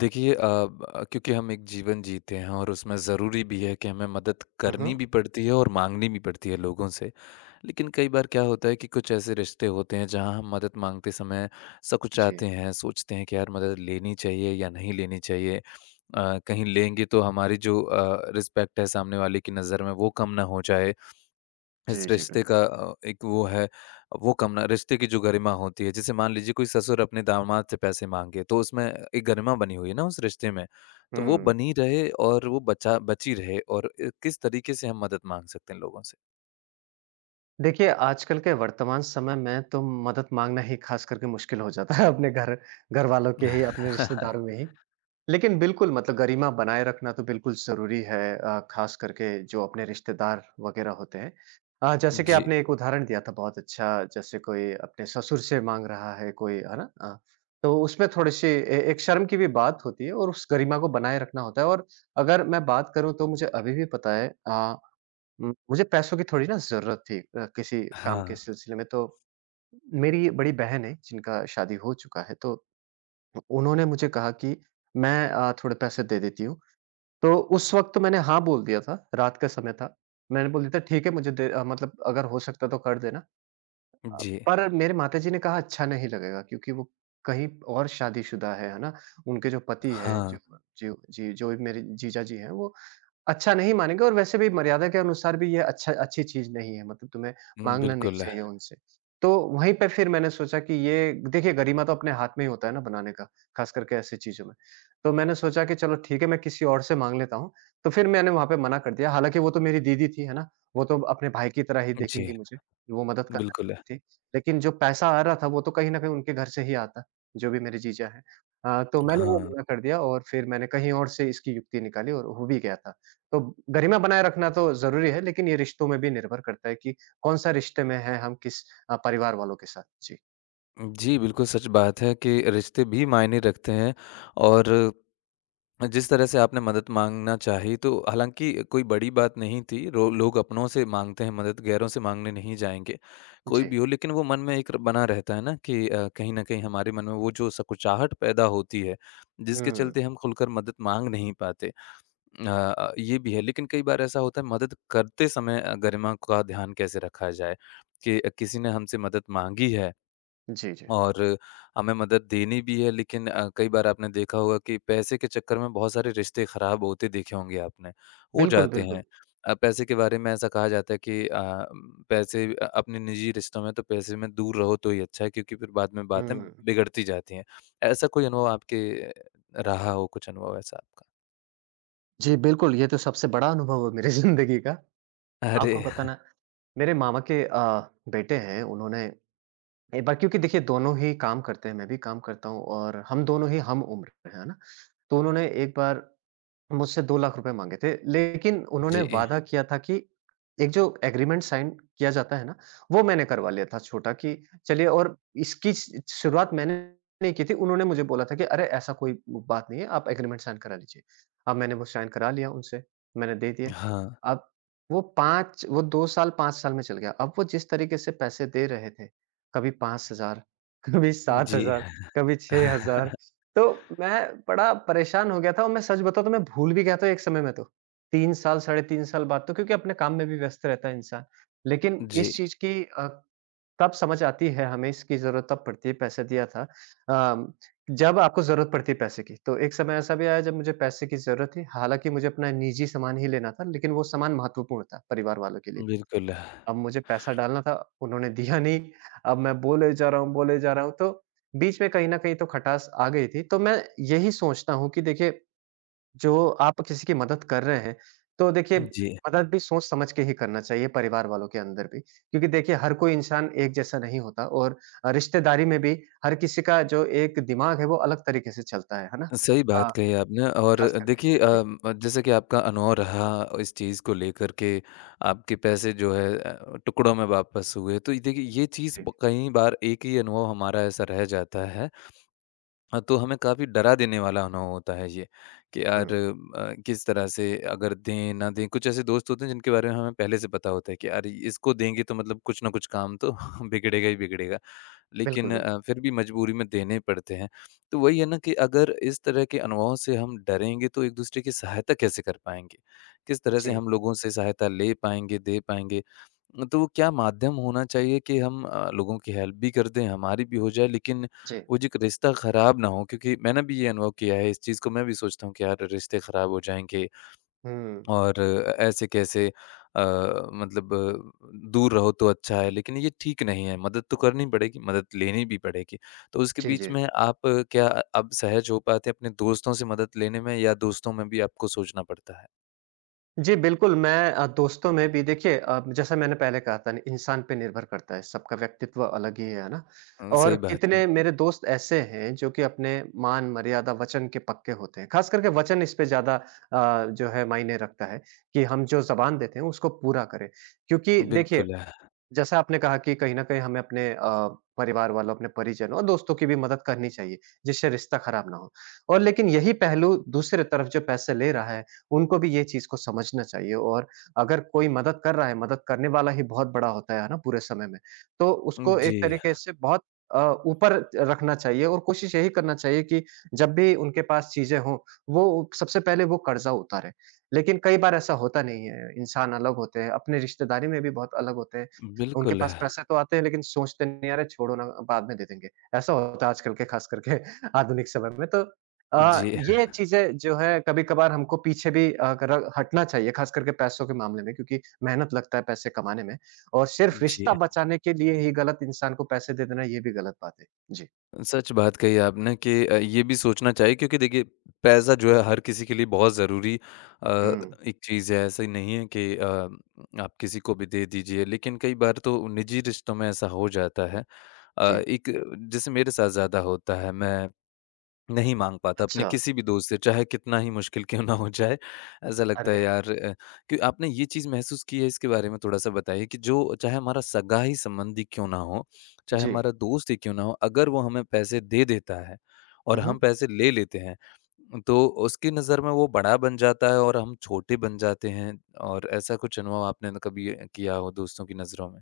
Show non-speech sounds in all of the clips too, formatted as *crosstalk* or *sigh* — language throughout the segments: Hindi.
देखिए अ, ब क्योंकि हम एक जीवन जीते हैं और उसमें ज़रूरी भी है कि हमें मदद हुँ, करनी हुँ। भी पड़ती है और माँगनी भी पड़ती है लोगों से। लेकिन कई बार क्या होता है कि कुछ ऐसे रिश्ते होते हैं जहाँ हम मदद माँगते समय जी। सकुचाते हैं, सोचते हैं कि यार मदद लेनी चाहिए या नहीं लेनी चाहिए। कहीं लेंगे तो हमारी जो रिस्पेक्ट है सामने वाले की नज़र में वो कम ना हो जाए। जी, इस जी, रिश्ते बिल्कुल। का एक वो है वो कम ना रिश्ते की जो गरिमा होती है जैसे मान लीजिए कोई ससुर अपने दामाद से पैसे मांगे तो उसमें एक गरिमा बनी हुई है ना उस रिश्ते में तो वो हुँ। बनी रहे और वो बचा बची रहे और किस तरीके से हम मदद मांग सकते हैं लोगों से। देखिए, आजकल के वर्तमान समय में तो मदद माँगना ही ख़ास करके मुश्किल हो जाता है अपने घर घरवालों के ही, अपने रिश्तेदारों में *laughs* ही। लेकिन बिल्कुल मतलब गरिमा बनाए रखना तो बिल्कुल ज़रूरी है ख़ास करके जो अपने रिश्तेदार वग़ैरह होते हैं। जैसे कि जी आपने एक उदाहरण दिया था बहुत अच्छा जैसे कोई अपने ससुर से माँग रहा है कोई, है ना? तो उसमें थोड़ी-सी ए एक शर्म की भी बात होती है और उस गरिमा को बनाए रखना होता है और अगर मैं बात करूँ तो मुझे अभी भी पता है मुझे पैसों की थोड़ी ना ज़रूरत थी किसी काम के हाँ। सिलसिले में तो मेरी बड़ी बहन है जिनका शादी हो चुका है तो उन्होंने मुझे कहा कि मैं थोड़े पैसे दे देती हूँ। तो उस वक़्त मैंने हाँ बोल दिया था, रात का समय था। मैंने बोल दिया था ठीक है मुझे मतलब अगर हो सकता है तो कर देना। जी पर मेरे माताजी ने कहा अच्छा नहीं लगेगा क्योंकि वो कहीं और शादीशुदा है ना? उनके जो पति है, जो हाँ। जो जी, जो मेरे जीजा जी हैं वो अच्छा नहीं मानेंगे और वैसे भी मर्यादा के अनुसार भी ये अच्छी चीज़ नहीं है, मतलब तुम्हें माँगना नहीं बिल्कुल है। चाहिए उनसे। तो वहीं पे फिर मैंने सोचा कि ये देखिए गरिमा तो अपने हाथ में ही होता है ना बनाने का, ख़ास करके ऐसी चीज़ों में। तो मैंने सोचा कि चलो ठीक है मैं किसी और से माँग लेता हूँ, तो फिर मैंने वहाँ पे मना कर दिया, हालाँकि वो तो मेरी दीदी थी, है ना? वो तो अपने भाई की तरह ही जी देखेंगी मुझे, वो मदद करना बिल्कुल है। चाहती थी। लेकिन जो पैसा आ रहा था, वो तो कहीं न कहीं उनके घर से ही आता, जो भी मेरे जीजा हैं। तो मैंने वो हाँ। मना कर दिया और फिर मैंने कहीं और से इसकी युक्ति निकाली और हो भी गया था। तो गरिमा बनाए रखना तो ज़रूरी है, लेकिन ये रिश्तों में भी निर्भर करता है कि कौन-सा रिश्ते में हैं हम किस परिवार वालों के साथ। जी, जी बिल्कुल सच बात है कि रिश्ते भी मायने रखते हैं और जिस तरह से आपने मदद मांगना चाही तो हालाँकि कोई बड़ी बात नहीं थी, रो लोग अपनों से माँगते हैं मदद, गैरों से माँगने नहीं जाएँगे, कोई भी जी। हो। लेकिन वो मन में एक बना रहता है ना कि कहीं न कहीं हमारे मन में वो जो संकुचाहट पैदा होती है, जिसके हुँ। चलते हम खुलकर मदद माँग नहीं पाते। अ ये भी है लेकिन कई बार ऐसा होता है मदद करते समय गरिमा का ध्यान कैसे रखा जाए कि किसी ने हमसे मदद माँगी है जी, जी। और हमें मदद देनी भी है लेकिन कई बार आपने देखा होगा कि पैसे के चक्कर में बहुत सारे रिश्ते खराब होते देखे होंगे आपने, हो बिल्कुल, जाते बिल्कुल। हैं। पैसे के बारे में ऐसा कहा जाता है कि पैसे अपने निजी रिश्तों में तो पैसे में दूर रहो तो ही अच्छा है क्योंकि फिर बाद में बातें हुँ। बिगड़ती जाती हैं। ऐसा कोई अनुभव आपके अ, रहा हो कुछ अनुभव ऐसा आपका? जी, बिल्कुल, ये तो सबसे बड़ा अनुभव है मेरी *laughs* ज़िंदगी का। आपको अरे! पता ना, मेरे मामा के बेटे हैं, उन्होंने एक बार क्योंकि देखिए दोनों ही काम करते हैं, मैं भी काम करता हूँ और हम दोनों ही हम उम्र हैं, है ना? तो उन्होंने एक बार मुझसे 2 लाख रुपए माँगे थे, लेकिन उन्होंने जी, वादा किया था कि एक जो एग्रीमेंट साइन किया जाता है ना, वो मैंने करवा लिया था छोटा कि चलिए और इसकी श शुरुआत मैंने नहीं की थी, उन्होंने मुझे बोला था कि अरे ऐसा कोई बात नहीं है, आप एग्रीमेंट साइन करा लीजिए। अब मैंने वो साइन करा लिया उनसे, मैंने दे दिए। हाँ, अब वो 5 साल में चल गया। अब वो जिस तरीके से पैसे दे रहे थे, कभी 5000 कभी जी। 7000 कभी 6000 *laughs* तो मैं बड़ा परेशान हो गया था और मैं सच बताऊँ तो मैं भूल भी गया था एक समय में तो। साढ़े 3 साल बाद तो क्योंकि अपने काम में भी व्यस्त रहता है इंसान। लेकिन जी, इस चीज़ की अ, तब समझ आती है हमें इसकी ज़रूरत तब पड़ती है, पैसे दिया था। अ, जब आपको ज़रूरत पड़ती है पैसे की। तो एक समय ऐसा भी आया जब मुझे पैसे की ज़रूरत थी, हालाँकि मुझे अपना निजी सामान ही लेना था, लेकिन वो सामान महत्वपूर्ण था परिवार वालों के लिए भी। बिल्कुल। अब मुझे पैसा डालना था, उन्होंने दिया नहीं। अब मैं बोले जा रहा हूँ, बोले जा रहा हूँ, तो बीच में कहीं न कहीं तो खटास आ गई थी। तो मैं यही सोचता हूँ कि देखिए, जो आप किसी की मदद कर रहे हैं, तो देखिए जी। मदद भी सोच-समझ के ही करना चाहिए परिवार वालों के अंदर भी। क्योंकि देखिए हर कोई इंसान एक जैसा नहीं होता और रिश्तेदारी में भी हर किसी का जो एक दिमाग है, वो अलग तरीके से चलता है ना? सही अ, बात कही आपने और खास देखिए करके जी, जैसे कि आपका अनुभव रहा इस चीज़ को लेकर के आपके पैसे जो है टुकड़ों में वापस हुए तो ये देखिए ये चीज़ जी। कई बार एक ही अनुभव हमारा ऐसा रह जाता है, तो हमें काफ़ी डरा देने वाला अनुभव होता है ये कि हुँ, यार किस तरह से अगर दें ना दें कुछ ऐसे दोस्त होते हैं जिनके बारे में हमें पहले से पता होता है कि यार इसको देंगे तो मतलब कुछ ना कुछ काम तो *laughs* बिगड़ेगा ही बिगड़ेगा बिल्कुल, लेकिन बिल्कुल। फिर भी मजबूरी में देने पड़ते हैं। तो वही है ना कि अगर इस तरह के अनुभवों से हम डरेंगे तो एक-दूसरे की सहायता कैसे कर पाएँगे? किस तरह से जी, हम लोगों से सहायता ले पाएँगे, दे पाएँगे? तो वो क्या माध्यम होना चाहिए कि हम लोगों की हेल्प भी कर दें, हमारी भी हो जाए लेकिन जी। वो जो एक रिश्ता खराब ना हो? क्योंकि मैंने भी ये अनुभव किया है, इस चीज़ को मैं भी सोचता हूँ कि यार रिश्ते खराब हो जाएँगे हुँ। और ऐसे कैसे, अ, दूर रहो तो अच्छा है लेकिन ये ठीक नहीं है, मदद तो करनी पड़ेगी, मदद लेनी भी पड़ेगी। तो उसके जी, बीच जी। में आप क्या अब सहज हो पाते हैं अपने दोस्तों से मदद लेने में या दोस्तों में भी आपको सोचना पड़ता है? जी, बिल्कुल, मैं दोस्तों में भी देखिए जैसा मैंने पहले कहा था ना, इंसान पे निर्भर करता है, सबका व्यक्तित्व अलग ही है ना? और सही बात है। कितने मेरे दोस्त ऐसे हैं जो कि अपने मान, मर्यादा, वचन के पक्के होते हैं, ख़ास करके वचन इस पे ज़्यादा जो है मायने रखता है कि हम जो ज़बान देते हैं उसको पूरा करें। क्योंकि देखिए बिल्कुल है। जैसा आपने कहा कि कहीं न कहीं हमें अपने परिवार वालों, अपने परिजनों और दोस्तों की भी मदद करनी चाहिए, जिससे रिश्ता ख़राब ना हो। और लेकिन यही पहलू दूसरे तरफ जो पैसे ले रहा है, उनको भी ये चीज़ को समझना चाहिए और अगर कोई मदद कर रहा है, मदद करने वाला ही बहुत बड़ा होता है ना, पूरे समय में। तो उसको जी, एक तरीके से बहुत अ, ऊपर रखना चाहिए और कोशिश यही करना चाहिए कि जब भी उनके पास चीज़ें हों, वो सबसे पहले वो कर्ज़ा उतारें। लेकिन कई बार ऐसा होता नहीं है, इंसान अलग होते हैं, अपने रिश्तेदारी में भी बहुत अलग होते हैं। उनके बिल्कुल पास है। पैसे तो आते हैं लेकिन सोचते नहीं हैं, "अरे छोड़ो ना, बाद में दे देंगे।" ऐसा होता है आजकल के ख़ास करके *laughs* आधुनिक समय में तो जी, ये चीज़ें जो है कभी-कभार हमको पीछे भी अ, कर हटना चाहिए ख़ास करके पैसों के मामले में क्योंकि मेहनत लगता है पैसे कमाने में और सिर्फ़ जी। रिश्ता बचाने के लिए ही गलत इंसान को पैसे दे देना ये भी गलत बात है। जी। सच बात कही आपने कि ये भी सोचना चाहिए क्योंकि देखिए पैसा जो है हर किसी के लिए बहुत ज़रूरी अ, हुँ। एक चीज़ है। ऐसा ही नहीं है कि आप किसी को भी दे दीजिए लेकिन कई बार तो निजी रिश्तों में ऐसा हो जाता है। अ, जी। एक जैसे मेरे साथ ज़्यादा होता है मैं नहीं माँग पाता अपने अच्छा। किसी भी दोस्त से, चाहे कितना ही मुश्किल क्यों ना हो जाए। ऐसा लगता अरे! है यार कि आपने ये चीज़ महसूस की है इसके बारे में थोड़ा-सा बताइए कि जो चाहे हमारा सगा ही संबंधी क्यों ना हो, चाहे जी। हमारा दोस्त ही क्यों ना हो, अगर वो हमें पैसे दे देता है हुँ, और हम हुँ। पैसे ले लेते हैं, तो उसकी नज़र में वो बड़ा बन जाता है और हम छोटे बन जाते हैं और ऐसा कुछ अनुभव आपने न कभी किया हो दोस्तों की नज़रों में?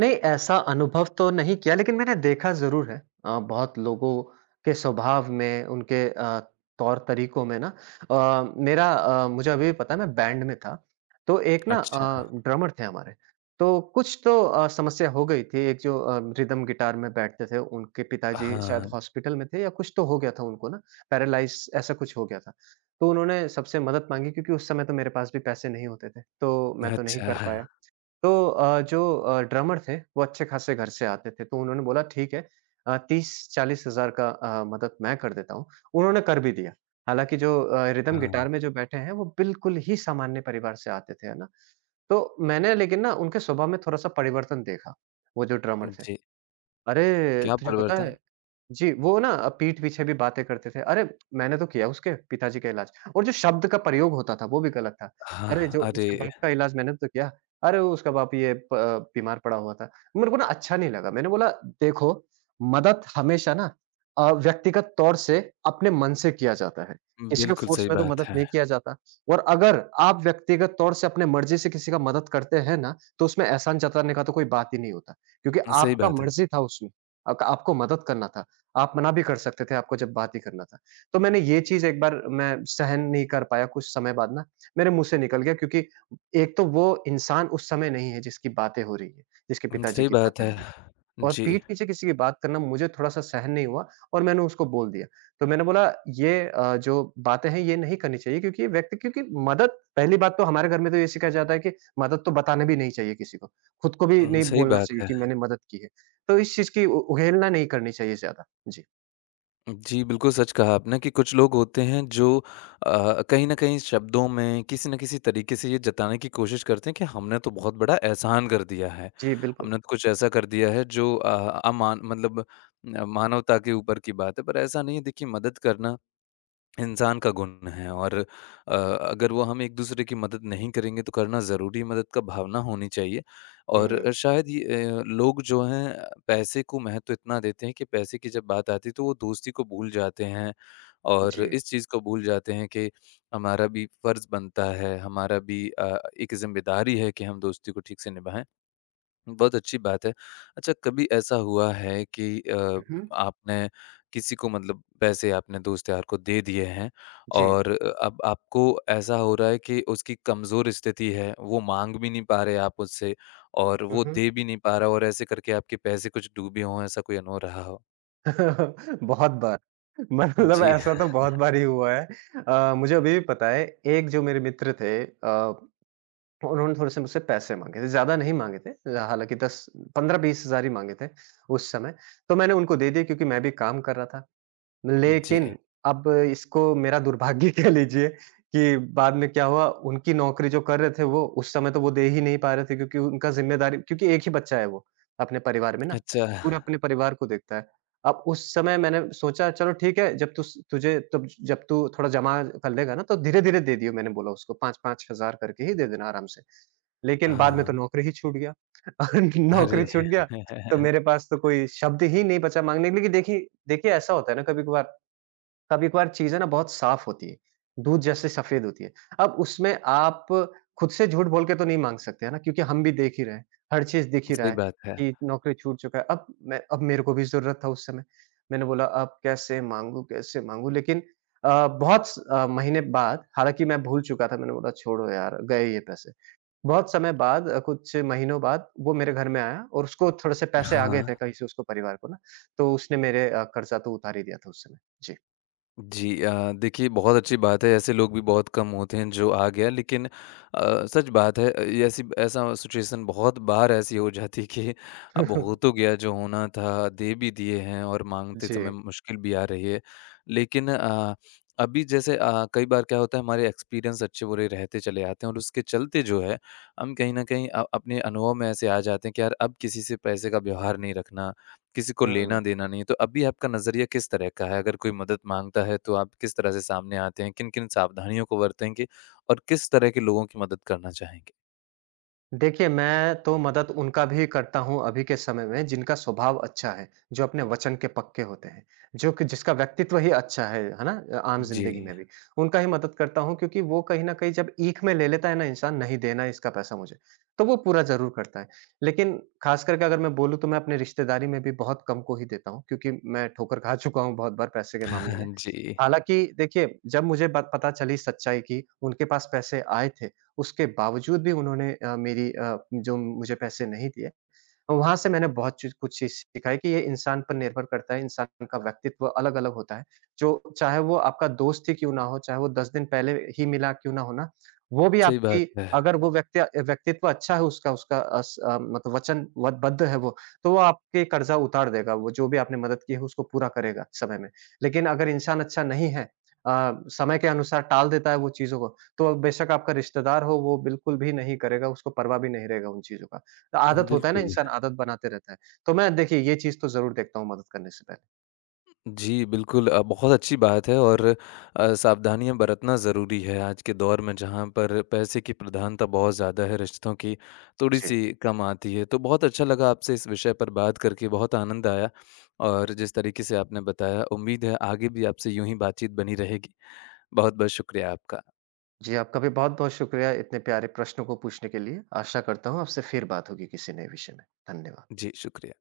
नहीं, ऐसा अनुभव तो नहीं किया लेकिन मैंने देखा ज़रूर है। बहुत लोगों के स्वभाव में, उनके तौर-तरीकों में ना मुझे अभी भी पता है मैं बैंड में था। तो एक ना अच्छा। ड्रमर थे हमारे, तो कुछ तो समस्या हो गई थी। एक जो रिदम गिटार में बैठते थे, उनके पिताजी शायद हाँ, हॉस्पिटल में थे या कुछ तो हो गया था उनको ना, पैरालाइज़ ऐसा कुछ हो गया था। तो उन्होंने सबसे मदद माँगी क्योंकि उस समय तो मेरे पास भी पैसे नहीं होते थे, तो मैं तो नहीं अच्छा। कर पाया। तो जो ड्रमर थे, वो अच्छे खासे घर से आते थे, तो उन्होंने बोला ठीक है 30-40 हज़ार का मदद मैं कर देता हूँ। उन्होंने कर भी दिया। हालाँकि जो रिदम हाँ, गिटार में जो बैठे हैं, वो बिल्कुल ही सामान्य परिवार से आते थे, है ना? तो मैंने लेकिन ना उनके स्वभाव में थोड़ा-सा परिवर्तन देखा, वो जो ड्रमर थे। जी। "अरे! क्या तुझे पता परिवर्तन? है" जी, वो ना पीठ पीछे भी बातें करते थे। अरे! मैंने तो किया उसके पिताजी का इलाज और जो शब्द का प्रयोग होता था वो भी गलत था। अरे! हाँ, जो उसके अरे! बाप का इलाज मैंने तो किया। अरे! वो उसका बाप ये बीमार पड़ा हुआ था। मेरे को ना अच्छा नहीं लगा। मैंने बोला देखो मदद हमेशा ना व्यक्तिगत तौर से अपने मन से किया जाता है। किसी को बिल्कुल, फ़ोर्स सही में तो बात मदद है। नहीं किया जाता और अगर आप व्यक्तिगत तौर से अपने मर्ज़ी से किसी का मदद करते हैं ना, तो उसमें एहसान जताने का तो कोई बात ही नहीं होता। क्योंकि सही आपका बात है। मर्ज़ी था उसमें, अक आपको मदद करना था। आप मना भी कर सकते थे, आपको जब बात ही करना था। तो मैंने ये चीज़ एक बार मैं सहन नहीं कर पाया, कुछ समय बाद ना मेरे मुँह से निकल गया क्योंकि एक तो वो इंसान उस समय नहीं है जिसकी बातें हो रही हैं, जिसके उम, पिताजी सही की बात बातें है। हो रही हैं और जी। पीठ पीछे किसी की बात करना मुझे थोड़ा-सा सहन नहीं हुआ और मैंने उसको बोल दिया। तो मैंने बोला ये जो बातें हैं ये नहीं करनी चाहिए क्योंकि ये व्यक्ति क्योंकि मदद पहली बात तो हमारे घर में तो ये सिखाया जाता है कि मदद तो बताना भी नहीं चाहिए किसी को। खुद को भी उम, नहीं सही बोलना बात चाहिए है। कि मैंने मदद की है। तो इस चीज़ की उ उघेलना नहीं करनी चाहिए ज़्यादा। जी। जी, बिल्कुल सच कहा आपने कि कुछ लोग होते हैं जो कहीं न कहीं शब्दों में किसी न किसी तरीके से ये जताने की कोशिश करते हैं कि हमने तो बहुत बड़ा एहसान कर दिया है। जी, बिल्कुल। हमने तो कुछ ऐसा कर दिया है जो मानवता के ऊपर की बात है, पर ऐसा नहीं है। देखिए मदद करना इंसान का गुण है और अगर वो हम एक-दूसरे की मदद नहीं करेंगे तो करना ज़रूरी है, मदद का भावना होनी चाहिए। और हुँ, शायद ये लोग जो हैं पैसे को महत्व इतना देते हैं कि पैसे की जब बात आती है तो वो दोस्ती को भूल जाते हैं और जी। इस चीज़ को भूल जाते हैं कि हमारा भी फ़र्ज़ बनता है, हमारा भी एक ज़िम्मेदारी है कि हम दोस्ती को ठीक से निभाएँ। बहुत अच्छी बात है। अच्छा कभी ऐसा हुआ है कि उहुँ, आपने किसी को मतलब पैसे आपने दोस्त-यार को दे दिए हैं जी। और अब आपको ऐसा हो रहा है कि उसकी कमज़ोर स्थिति है, वो माँग भी नहीं पा रहे आप उससे और वो उहुँ। दे भी नहीं पा रहा और ऐसे करके आपके पैसे कुछ डूबे हों, ऐसा कोई अनुभव रहा हो? *laughs* बहुत बार, मतलब जी। ऐसा तो बहुत *laughs* बार ही हुआ है। मुझे अभी भी पता है एक जो मेरे मित्र थे उन्होंने थोड़े-से मुझसे पैसे माँगे थे, ज़्यादा नहीं माँगे थे, हालाँकि 10 15-20 हज़ार ही माँगे थे उस समय। तो मैंने उनको दे दिए क्योंकि मैं भी काम कर रहा था। जी। लेकिन अब इसको मेरा दुर्भाग्य कह लीजिए कि बाद में क्या हुआ, उनकी नौकरी जो कर रहे थे वो, उस समय तो वो दे ही नहीं पा रहे थे क्योंकि उनका ज़िम्मेदारी क्योंकि एक ही बच्चा है वो, अपने परिवार में ना, अच्छा। पूरे अपने परिवार को देखता है। अब उस समय मैंने सोचा चलो ठीक है जब तुस तुझे तब जब तू थोड़ा जमा कर लेगा ना तो धीरे-धीरे दे दियो मैंने बोला उसको 5-5 हज़ार करके ही दे देना आराम से। लेकिन बाद में तो हाँ। नौकरी ही छूट गया *laughs* और अरे! नौकरी छूट गया तो *laughs* मेरे पास तो कोई शब्द ही नहीं बचा माँगने के लिए कि देखिए देखिए ऐसा होता है ना कभी-कभार कभी-कभार चीज़ें ना बहुत साफ़ होती है, दूध जैसे सफ़ेद होती है। अब उसमें आप खुद से झूठ बोल के तो नहीं माँग सकते, है ना? क्योंकि हम भी देख ही रहे हैं, हर चीज़ दिख ही रहा सही है बात है। कि नौकरी छूट चुका है। अब मेरे को भी ज़रूरत था उस समय। मैंने बोला अब कैसे माँगू, कैसे माँगू? लेकिन बहुत महीने बाद हालाँकि मैं भूल चुका था, मैंने बोला छोड़ो यार, गए ये पैसे। बहुत समय बाद कुछ महीनों बाद वो मेरे घर में आया और उसको थोड़े से पैसे आ गए हाँ। थे कहीं से उसको परिवार को ना, तो उसने मेरे कर्ज़ा तो उतार ही दिया था उस समय। जी देखिए बहुत अच्छी बात है, ऐसे लोग भी बहुत कम होते हैं जो आ गया लेकिन सच बात है, ये ऐसी ऐसा सिचुएशन बहुत बार ऐसी हो जाती है कि अब जी। हो *laughs* तो गया जो होना था, दे भी दिए हैं और माँगते जी, समय मुश्किल भी आ रही है। लेकिन अभी जैसे कई बार क्या होता है हमारे एक्सपीरियंस अच्छे-बुरे रहते चले आते हैं और उसके चलते जो है, हम कहीं न कहीं अपने अनुभव में ऐसे आ जाते हैं कि यार अब किसी से पैसे का व्यवहार नहीं रखना किसी को हुँ। लेना देना नहीं है, तो अभी आपका नज़रिया किस तरह का है? अगर कोई मदद माँगता है तो आप किस तरह से सामने आते हैं? किन-किन सावधानियों को बरतेंगे और किस तरह के लोगों की मदद करना चाहेंगे? देखिए, मैं तो मदद उनका भी करता हूँ अभी के समय में जिनका स्वभाव अच्छा है, जो अपने वचन के पक्के होते हैं, जो कि जिसका व्यक्तित्व ही अच्छा है ना? आम जी। ज़िंदगी में भी, उनका ही मदद करता हूँ क्योंकि वो कहीं न कहीं जब ईख में ले लेता है ना इंसान नहीं देना है इसका पैसा मुझे, तो वो पूरा ज़रूर करता है। लेकिन ख़ास करके अगर मैं बोलूँ तो मैं अपने रिश्तेदारी में भी बहुत कम को ही देता हूँ क्योंकि मैं ठोकर खा चुका हूँ बहुत बार पैसे के मामले में। *laughs* जी, हालाँकि देखिए, जब मुझे ब पता चली सच्चाई की उनके पास पैसे आए थे उसके बावजूद भी उन्होंने मेरी जो मुझे पैसे नहीं दिए, वहाँ से मैंने बहुत चीज़ कुछ चीज़ सीखा है कि ये इंसान पर निर्भर करता है, इंसान का व्यक्तित्व अलग-अलग होता है। जो चाहे वो आपका दोस्त ही क्यों ना हो, चाहे वो 10 दिन पहले ही मिला क्यों ना हो ना, वो भी सही बात आपकी है। अगर वो व्यक्तित्व अच्छा है उसका उसका मतलब वचनबद्ध है वो, तो वो आपके कर्ज़ा उतार देगा, वो जो भी आपने मदद की है उसको पूरा करेगा समय में। लेकिन अगर इंसान अच्छा नहीं है अ, समय के अनुसार टाल देता है वो चीज़ों को, तो बेशक आपका रिश्तेदार हो, वो बिल्कुल भी नहीं करेगा, उसको परवाह भी नहीं रहेगा उन चीज़ों का। तो आदत होता है ना बिल्कुल। इंसान, आदत बनाते रहता है। तो मैं देखिए ये चीज़ तो ज़रूर देखता हूँ मदद करने से पहले। जी, बिल्कुल बहुत अच्छी बात है और सावधानियाँ बरतना ज़रूरी है आज के दौर में जहाँ पर पैसे की प्रधानता बहुत ज़्यादा है, रिश्तों की जी। थोड़ी-सी कम आती है। तो बहुत अच्छा लगा आपसे इस विषय पर बात करके, बहुत आनंद आया और जिस तरीके से आपने बताया, उम्मीद है आगे भी आपसे यूँ ही बातचीत बनी रहेगी। बहुत-बहुत शुक्रिया आपका। जी, आपका भी बहुत-बहुत शुक्रिया इतने प्यारे प्रश्नों को पूछने के लिए। आशा करता हूँ आपसे फिर बात होगी किसी नए विषय में। धन्यवाद। जी, शुक्रिया।